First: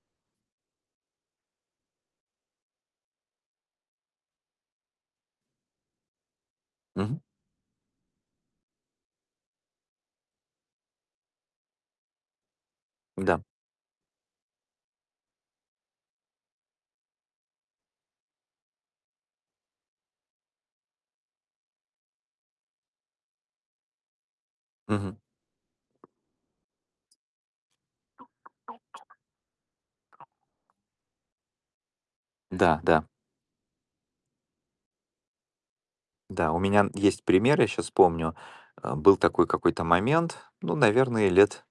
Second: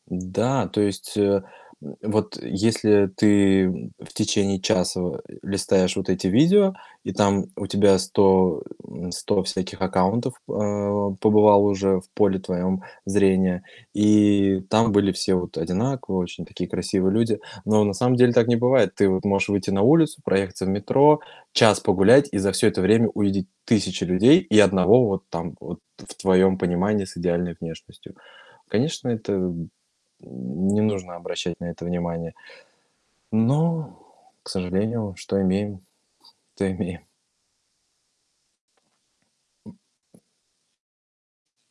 Да, то есть, э, н вот если ты, м, в течение часа, а, листаешь вот эти видео, и Мгм. там у тебя 100, м, 100 всяких аккаунтов, а, побывало уже в поле твоем М-да. зрения, и там были все вот одинаковые, очень такие красивые люди. Но на самом деле так не бывает. Ты вот можешь выйти на улицу, проехаться в метро, час погулять, и за всё это время увидеть тысячи людей и 1 Мгм. вот там вот в твоем понимании с идеальной внешностью. Конечно, это не нужно обращать на это внимание. Да-да. Но, к сожалению, что имеем, Да, у то меня н имеем. есть пример, я щас помню. Э, был такой какой-то момент. Ну, наверное, лет